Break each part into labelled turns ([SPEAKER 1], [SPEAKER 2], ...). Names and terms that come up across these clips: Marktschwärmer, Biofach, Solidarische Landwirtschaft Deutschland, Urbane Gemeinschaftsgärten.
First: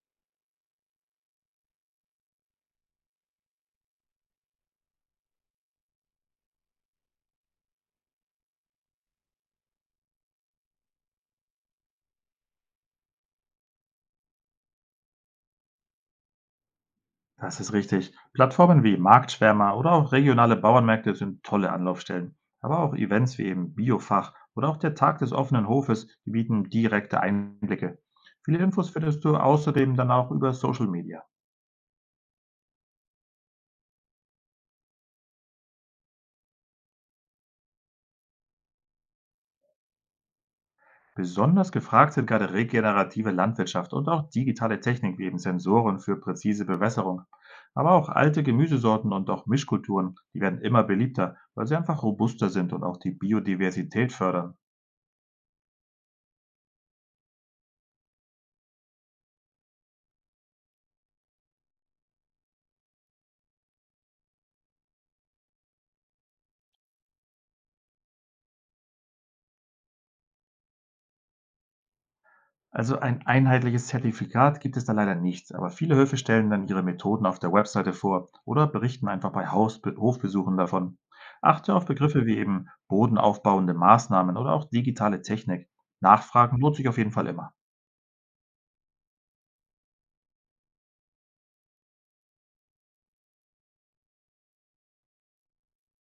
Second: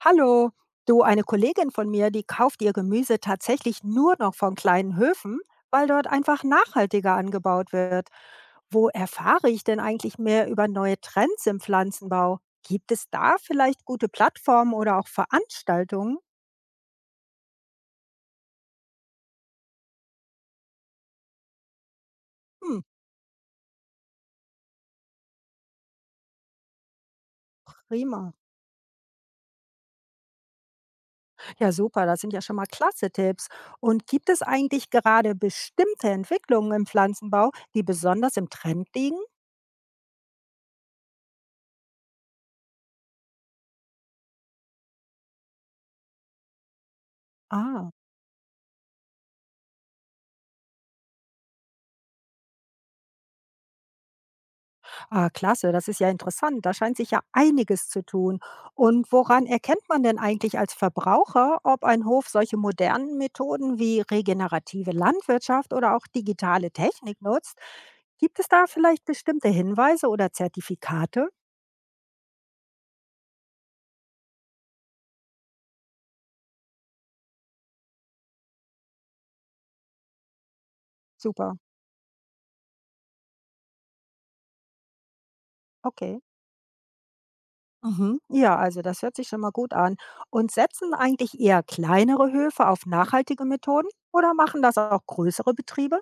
[SPEAKER 1] Hallo, du, eine Kollegin von mir, die kauft ihr Gemüse tatsächlich nur noch von kleinen Höfen, weil dort einfach nachhaltiger angebaut wird. Wo erfahre ich denn eigentlich mehr über neue Trends im Pflanzenbau? Gibt es da vielleicht gute Plattformen oder auch Veranstaltungen?
[SPEAKER 2] Das ist richtig. Plattformen wie Marktschwärmer oder auch regionale Bauernmärkte sind tolle Anlaufstellen.
[SPEAKER 1] Hm,
[SPEAKER 2] Aber auch Events wie eben Biofach oder auch der Tag des offenen Hofes, die bieten direkte Einblicke.
[SPEAKER 1] prima.
[SPEAKER 2] Viele Infos findest du außerdem dann auch über Social Media.
[SPEAKER 1] Ja, super, das sind ja schon mal klasse Tipps. Und gibt es eigentlich gerade bestimmte Entwicklungen im Pflanzenbau, die besonders im Trend liegen?
[SPEAKER 2] Besonders gefragt sind gerade regenerative Landwirtschaft und auch digitale Technik wie eben Sensoren für präzise Bewässerung.
[SPEAKER 1] Ah.
[SPEAKER 2] Aber auch alte Gemüsesorten und auch Mischkulturen, die werden immer beliebter, weil sie einfach robuster sind und auch die Biodiversität fördern.
[SPEAKER 1] Ah, klasse, das ist ja interessant. Da scheint sich ja einiges zu tun. Und woran erkennt man denn eigentlich als Verbraucher, ob ein Hof solche modernen Methoden wie regenerative Landwirtschaft oder auch digitale Technik nutzt? Gibt es da vielleicht bestimmte Hinweise oder Zertifikate?
[SPEAKER 2] Also ein einheitliches Zertifikat gibt es da leider nicht, aber viele Höfe stellen dann ihre Methoden auf der Webseite vor oder berichten einfach bei Hausbe Hofbesuchen davon.
[SPEAKER 1] Super,
[SPEAKER 2] Achte auf Begriffe wie eben bodenaufbauende Maßnahmen oder auch digitale Technik.
[SPEAKER 1] okay.
[SPEAKER 2] Nachfragen lohnt sich auf jeden Fall immer.
[SPEAKER 1] Mhm. Ja, also das hört sich schon mal gut an. Und setzen eigentlich eher kleinere Höfe auf nachhaltige Methoden oder machen das auch größere Betriebe?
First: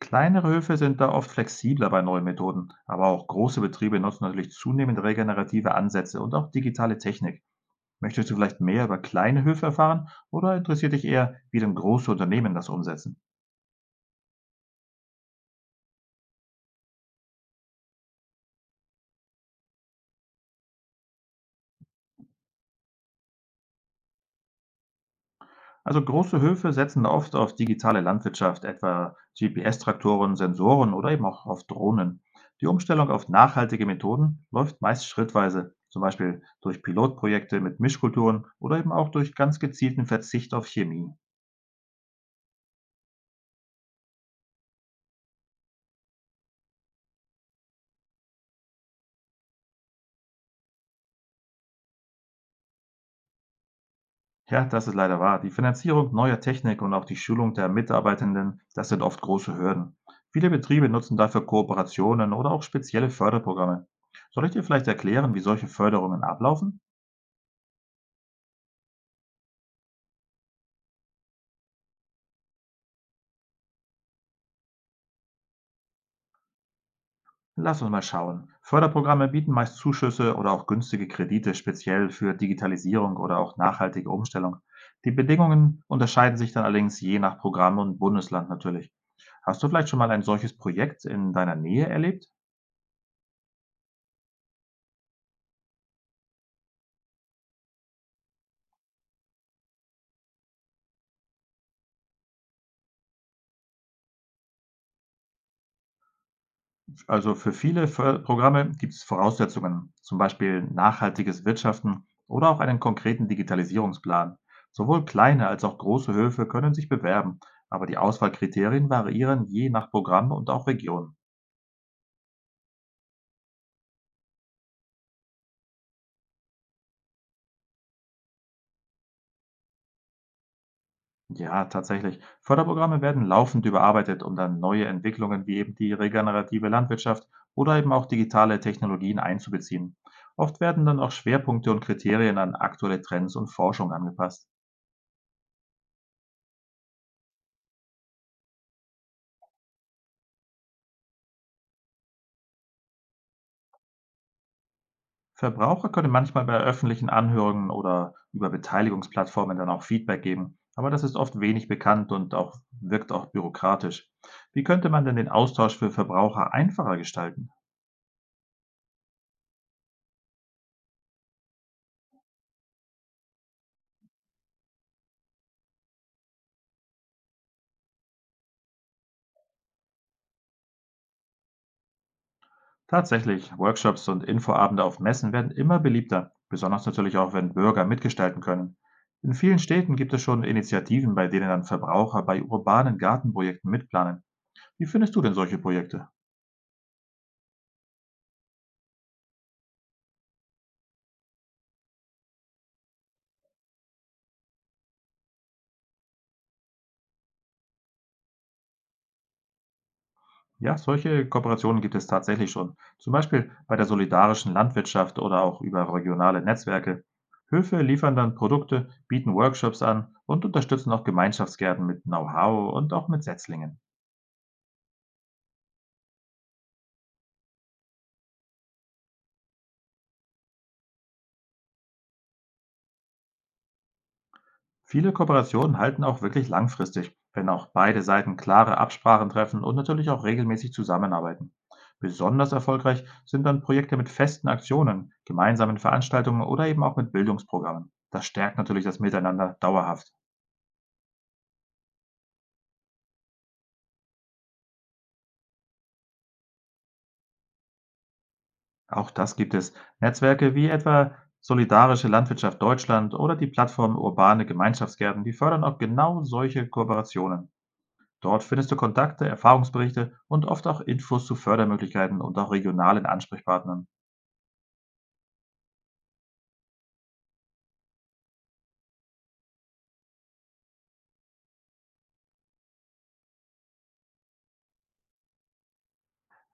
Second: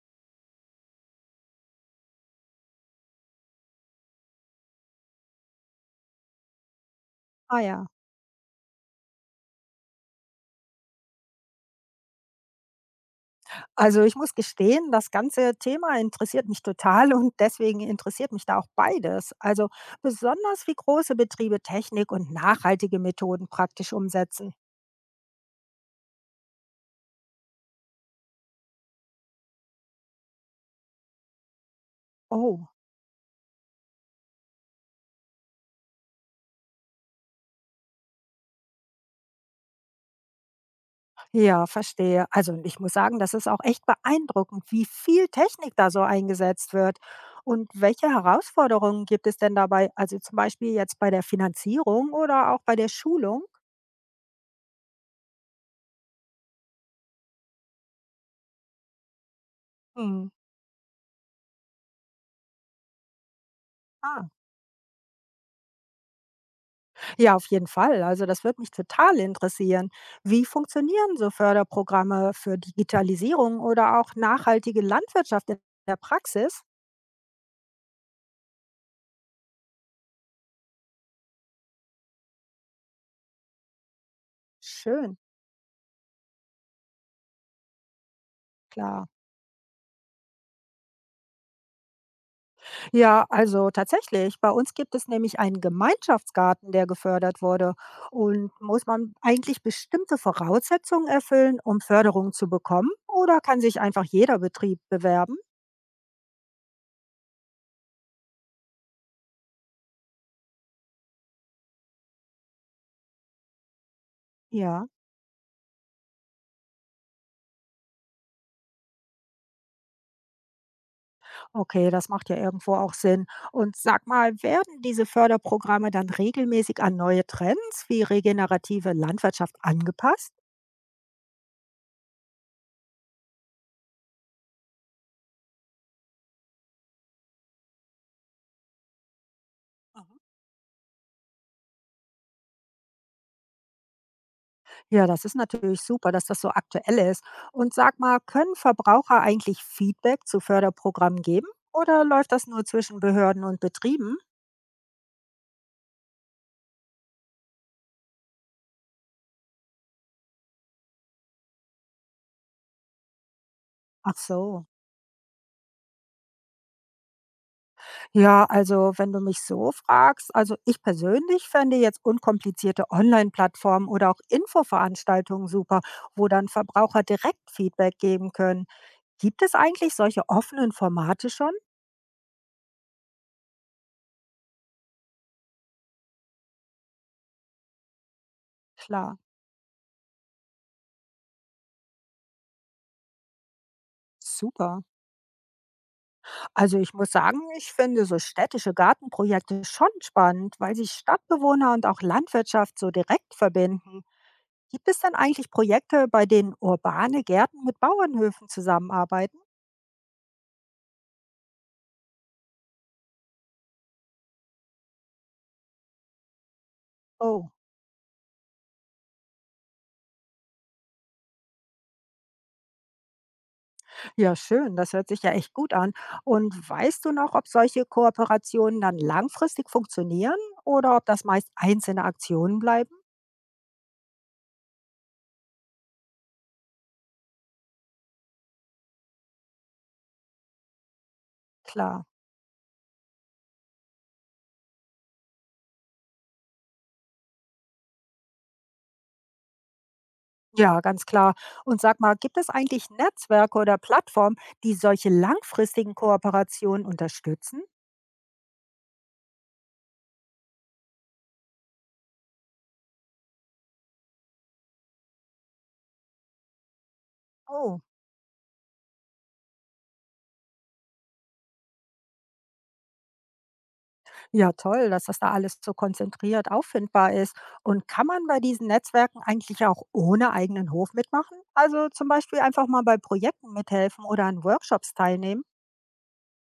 [SPEAKER 2] Kleinere Höfe sind da oft flexibler bei neuen Methoden, aber auch große Betriebe nutzen natürlich zunehmend regenerative Ansätze und auch digitale Technik.
[SPEAKER 1] Ah ja.
[SPEAKER 2] Möchtest du vielleicht mehr über kleine Höfe erfahren oder interessiert dich eher, wie denn große Unternehmen das umsetzen?
[SPEAKER 1] Also, ich muss gestehen, das ganze Thema interessiert mich total und deswegen interessiert mich da auch beides. Also besonders, wie große Betriebe Technik und nachhaltige Methoden praktisch umsetzen.
[SPEAKER 2] Also große Höfe setzen oft auf digitale Landwirtschaft, etwa GPS-Traktoren, Sensoren oder eben auch auf Drohnen. Die
[SPEAKER 1] Oh,
[SPEAKER 2] Umstellung auf nachhaltige Methoden läuft meist schrittweise, zum Beispiel durch Pilotprojekte mit Mischkulturen oder eben auch durch ganz gezielten Verzicht auf Chemie.
[SPEAKER 1] ja, verstehe. Also ich muss sagen, das ist auch echt beeindruckend, wie viel Technik da so eingesetzt wird. Und welche Herausforderungen gibt es denn dabei? Also zum Beispiel jetzt bei der Finanzierung oder auch bei der Schulung?
[SPEAKER 2] Ja, das ist leider wahr. Die Finanzierung neuer Technik und auch die Schulung der Mitarbeitenden, das sind oft große Hürden.
[SPEAKER 1] Hm.
[SPEAKER 2] Viele Betriebe nutzen dafür Kooperationen oder auch spezielle Förderprogramme.
[SPEAKER 1] Ah.
[SPEAKER 2] Soll ich dir vielleicht erklären, wie solche Förderungen ablaufen?
[SPEAKER 1] Ja, auf jeden Fall. Also das würde mich total interessieren. Wie funktionieren so Förderprogramme für Digitalisierung oder auch nachhaltige Landwirtschaft in der Praxis?
[SPEAKER 2] Lass uns mal schauen. Förderprogramme bieten meist Zuschüsse oder auch günstige Kredite, speziell für Digitalisierung oder auch nachhaltige Umstellung. Die
[SPEAKER 1] Schön,
[SPEAKER 2] Bedingungen unterscheiden sich dann allerdings je nach Programm und Bundesland natürlich.
[SPEAKER 1] klar.
[SPEAKER 2] Hast du vielleicht schon mal ein solches Projekt in deiner Nähe erlebt?
[SPEAKER 1] Ja, also tatsächlich, bei uns gibt es nämlich einen Gemeinschaftsgarten, der gefördert wurde. Und muss man eigentlich bestimmte Voraussetzungen erfüllen, um Förderung zu bekommen? Oder kann sich einfach jeder Betrieb bewerben?
[SPEAKER 2] Also für viele Förder- Programme gibt es Voraussetzungen, zum Beispiel nachhaltiges Wirtschaften oder auch einen konkreten Digitalisierungsplan.
[SPEAKER 1] Ja.
[SPEAKER 2] Sowohl kleine als auch große Höfe können sich bewerben, aber die Auswahlkriterien variieren je nach Programm und auch Region.
[SPEAKER 1] Okay, das macht ja irgendwo auch Sinn. Und sag mal, werden diese Förderprogramme dann regelmäßig an neue Trends wie regenerative Landwirtschaft angepasst?
[SPEAKER 2] Ja, tatsächlich. Förderprogramme werden laufend überarbeitet, um dann neue Entwicklungen wie eben die regenerative Landwirtschaft oder eben auch digitale Technologien einzubeziehen.
[SPEAKER 1] Mhm.
[SPEAKER 2] Oft werden dann auch Schwerpunkte und Kriterien an aktuelle Trends und Forschung angepasst.
[SPEAKER 1] Ja, das ist natürlich super, dass das so aktuell ist. Und sag mal, können Verbraucher eigentlich Feedback zu Förderprogrammen geben oder läuft das nur zwischen Behörden und Betrieben?
[SPEAKER 2] Verbraucher können manchmal bei öffentlichen Anhörungen oder über Beteiligungsplattformen dann auch Feedback geben, aber das ist oft wenig bekannt und auch wirkt auch bürokratisch.
[SPEAKER 1] Ach
[SPEAKER 2] Wie
[SPEAKER 1] so.
[SPEAKER 2] könnte man denn den Austausch für Verbraucher einfacher gestalten?
[SPEAKER 1] Ja, also wenn du mich so fragst, also ich persönlich fände jetzt unkomplizierte Online-Plattformen oder auch Infoveranstaltungen super, wo dann Verbraucher direkt Feedback geben können. Gibt es eigentlich solche offenen Formate schon?
[SPEAKER 2] Tatsächlich, Workshops und Infoabende auf Messen werden immer beliebter, besonders natürlich auch, wenn Bürger mitgestalten können.
[SPEAKER 1] Klar,
[SPEAKER 2] In vielen Städten gibt es schon Initiativen, bei denen dann Verbraucher bei urbanen Gartenprojekten mitplanen.
[SPEAKER 1] super.
[SPEAKER 2] Wie findest du denn solche Projekte?
[SPEAKER 1] Also ich muss sagen, ich finde so städtische Gartenprojekte schon spannend, weil sie Stadtbewohner und auch Landwirtschaft so direkt verbinden. Gibt es denn eigentlich Projekte, bei denen urbane Gärten mit Bauernhöfen zusammenarbeiten?
[SPEAKER 2] Ja, solche Kooperationen gibt es tatsächlich schon. Zum Beispiel bei der solidarischen Landwirtschaft oder auch über regionale Netzwerke.
[SPEAKER 1] Oh.
[SPEAKER 2] Höfe liefern dann Produkte, bieten Workshops an und unterstützen auch Gemeinschaftsgärten mit Know-how und auch mit Setzlingen.
[SPEAKER 1] Ja, schön. Das hört sich ja echt gut an. Und weißt du noch, ob solche Kooperationen dann langfristig funktionieren oder ob das meist einzelne Aktionen bleiben?
[SPEAKER 2] Viele Kooperationen halten auch wirklich langfristig, wenn auch beide Seiten klare Absprachen treffen und natürlich auch regelmäßig zusammenarbeiten.
[SPEAKER 1] Klar.
[SPEAKER 2] Besonders erfolgreich sind dann Projekte mit festen Aktionen, gemeinsamen Veranstaltungen oder eben auch mit Bildungsprogrammen. Das stärkt natürlich das Miteinander dauerhaft.
[SPEAKER 1] Ja, ganz klar. Und sag mal, gibt es eigentlich Netzwerke oder Plattformen, die solche langfristigen Kooperationen unterstützen?
[SPEAKER 2] Auch das gibt es. Netzwerke wie etwa Solidarische Landwirtschaft Deutschland oder die Plattform Urbane Gemeinschaftsgärten, die fördern auch genau solche Kooperationen.
[SPEAKER 1] Oh,
[SPEAKER 2] Dort findest du Kontakte, Erfahrungsberichte und oft auch Infos zu Fördermöglichkeiten und auch regionalen Ansprechpartnern.
[SPEAKER 1] ja, toll, dass das da alles so konzentriert auffindbar ist. Und kann man bei diesen Netzwerken eigentlich auch ohne eigenen Hof mitmachen? Also zum Beispiel einfach mal bei Projekten mithelfen oder an Workshops teilnehmen?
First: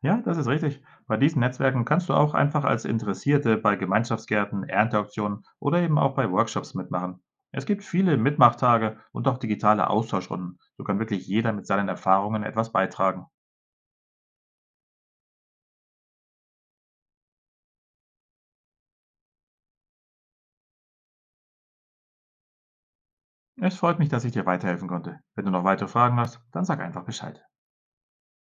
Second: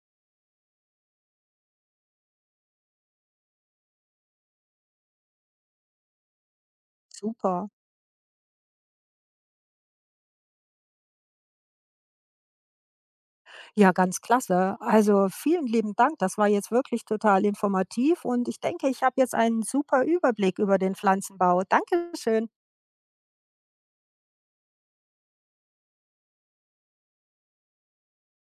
[SPEAKER 2] Ja, das ist richtig. Bei diesen Netzwerken kannst du auch einfach als Interessierte bei Gemeinschaftsgärten, Ernteauktionen oder eben auch bei Workshops mitmachen. Es
[SPEAKER 1] Super.
[SPEAKER 2] gibt viele Mitmachtage und auch digitale Austauschrunden. So kann wirklich jeder mit seinen Erfahrungen etwas beitragen.
[SPEAKER 1] Ja, ganz klasse. Also vielen lieben Dank. Das war jetzt wirklich total informativ und ich denke, ich habe jetzt einen super Überblick über den Pflanzenbau. Dankeschön.
[SPEAKER 2] Es freut mich, dass ich dir weiterhelfen konnte. Wenn du noch weitere Fragen hast, dann sag einfach Bescheid.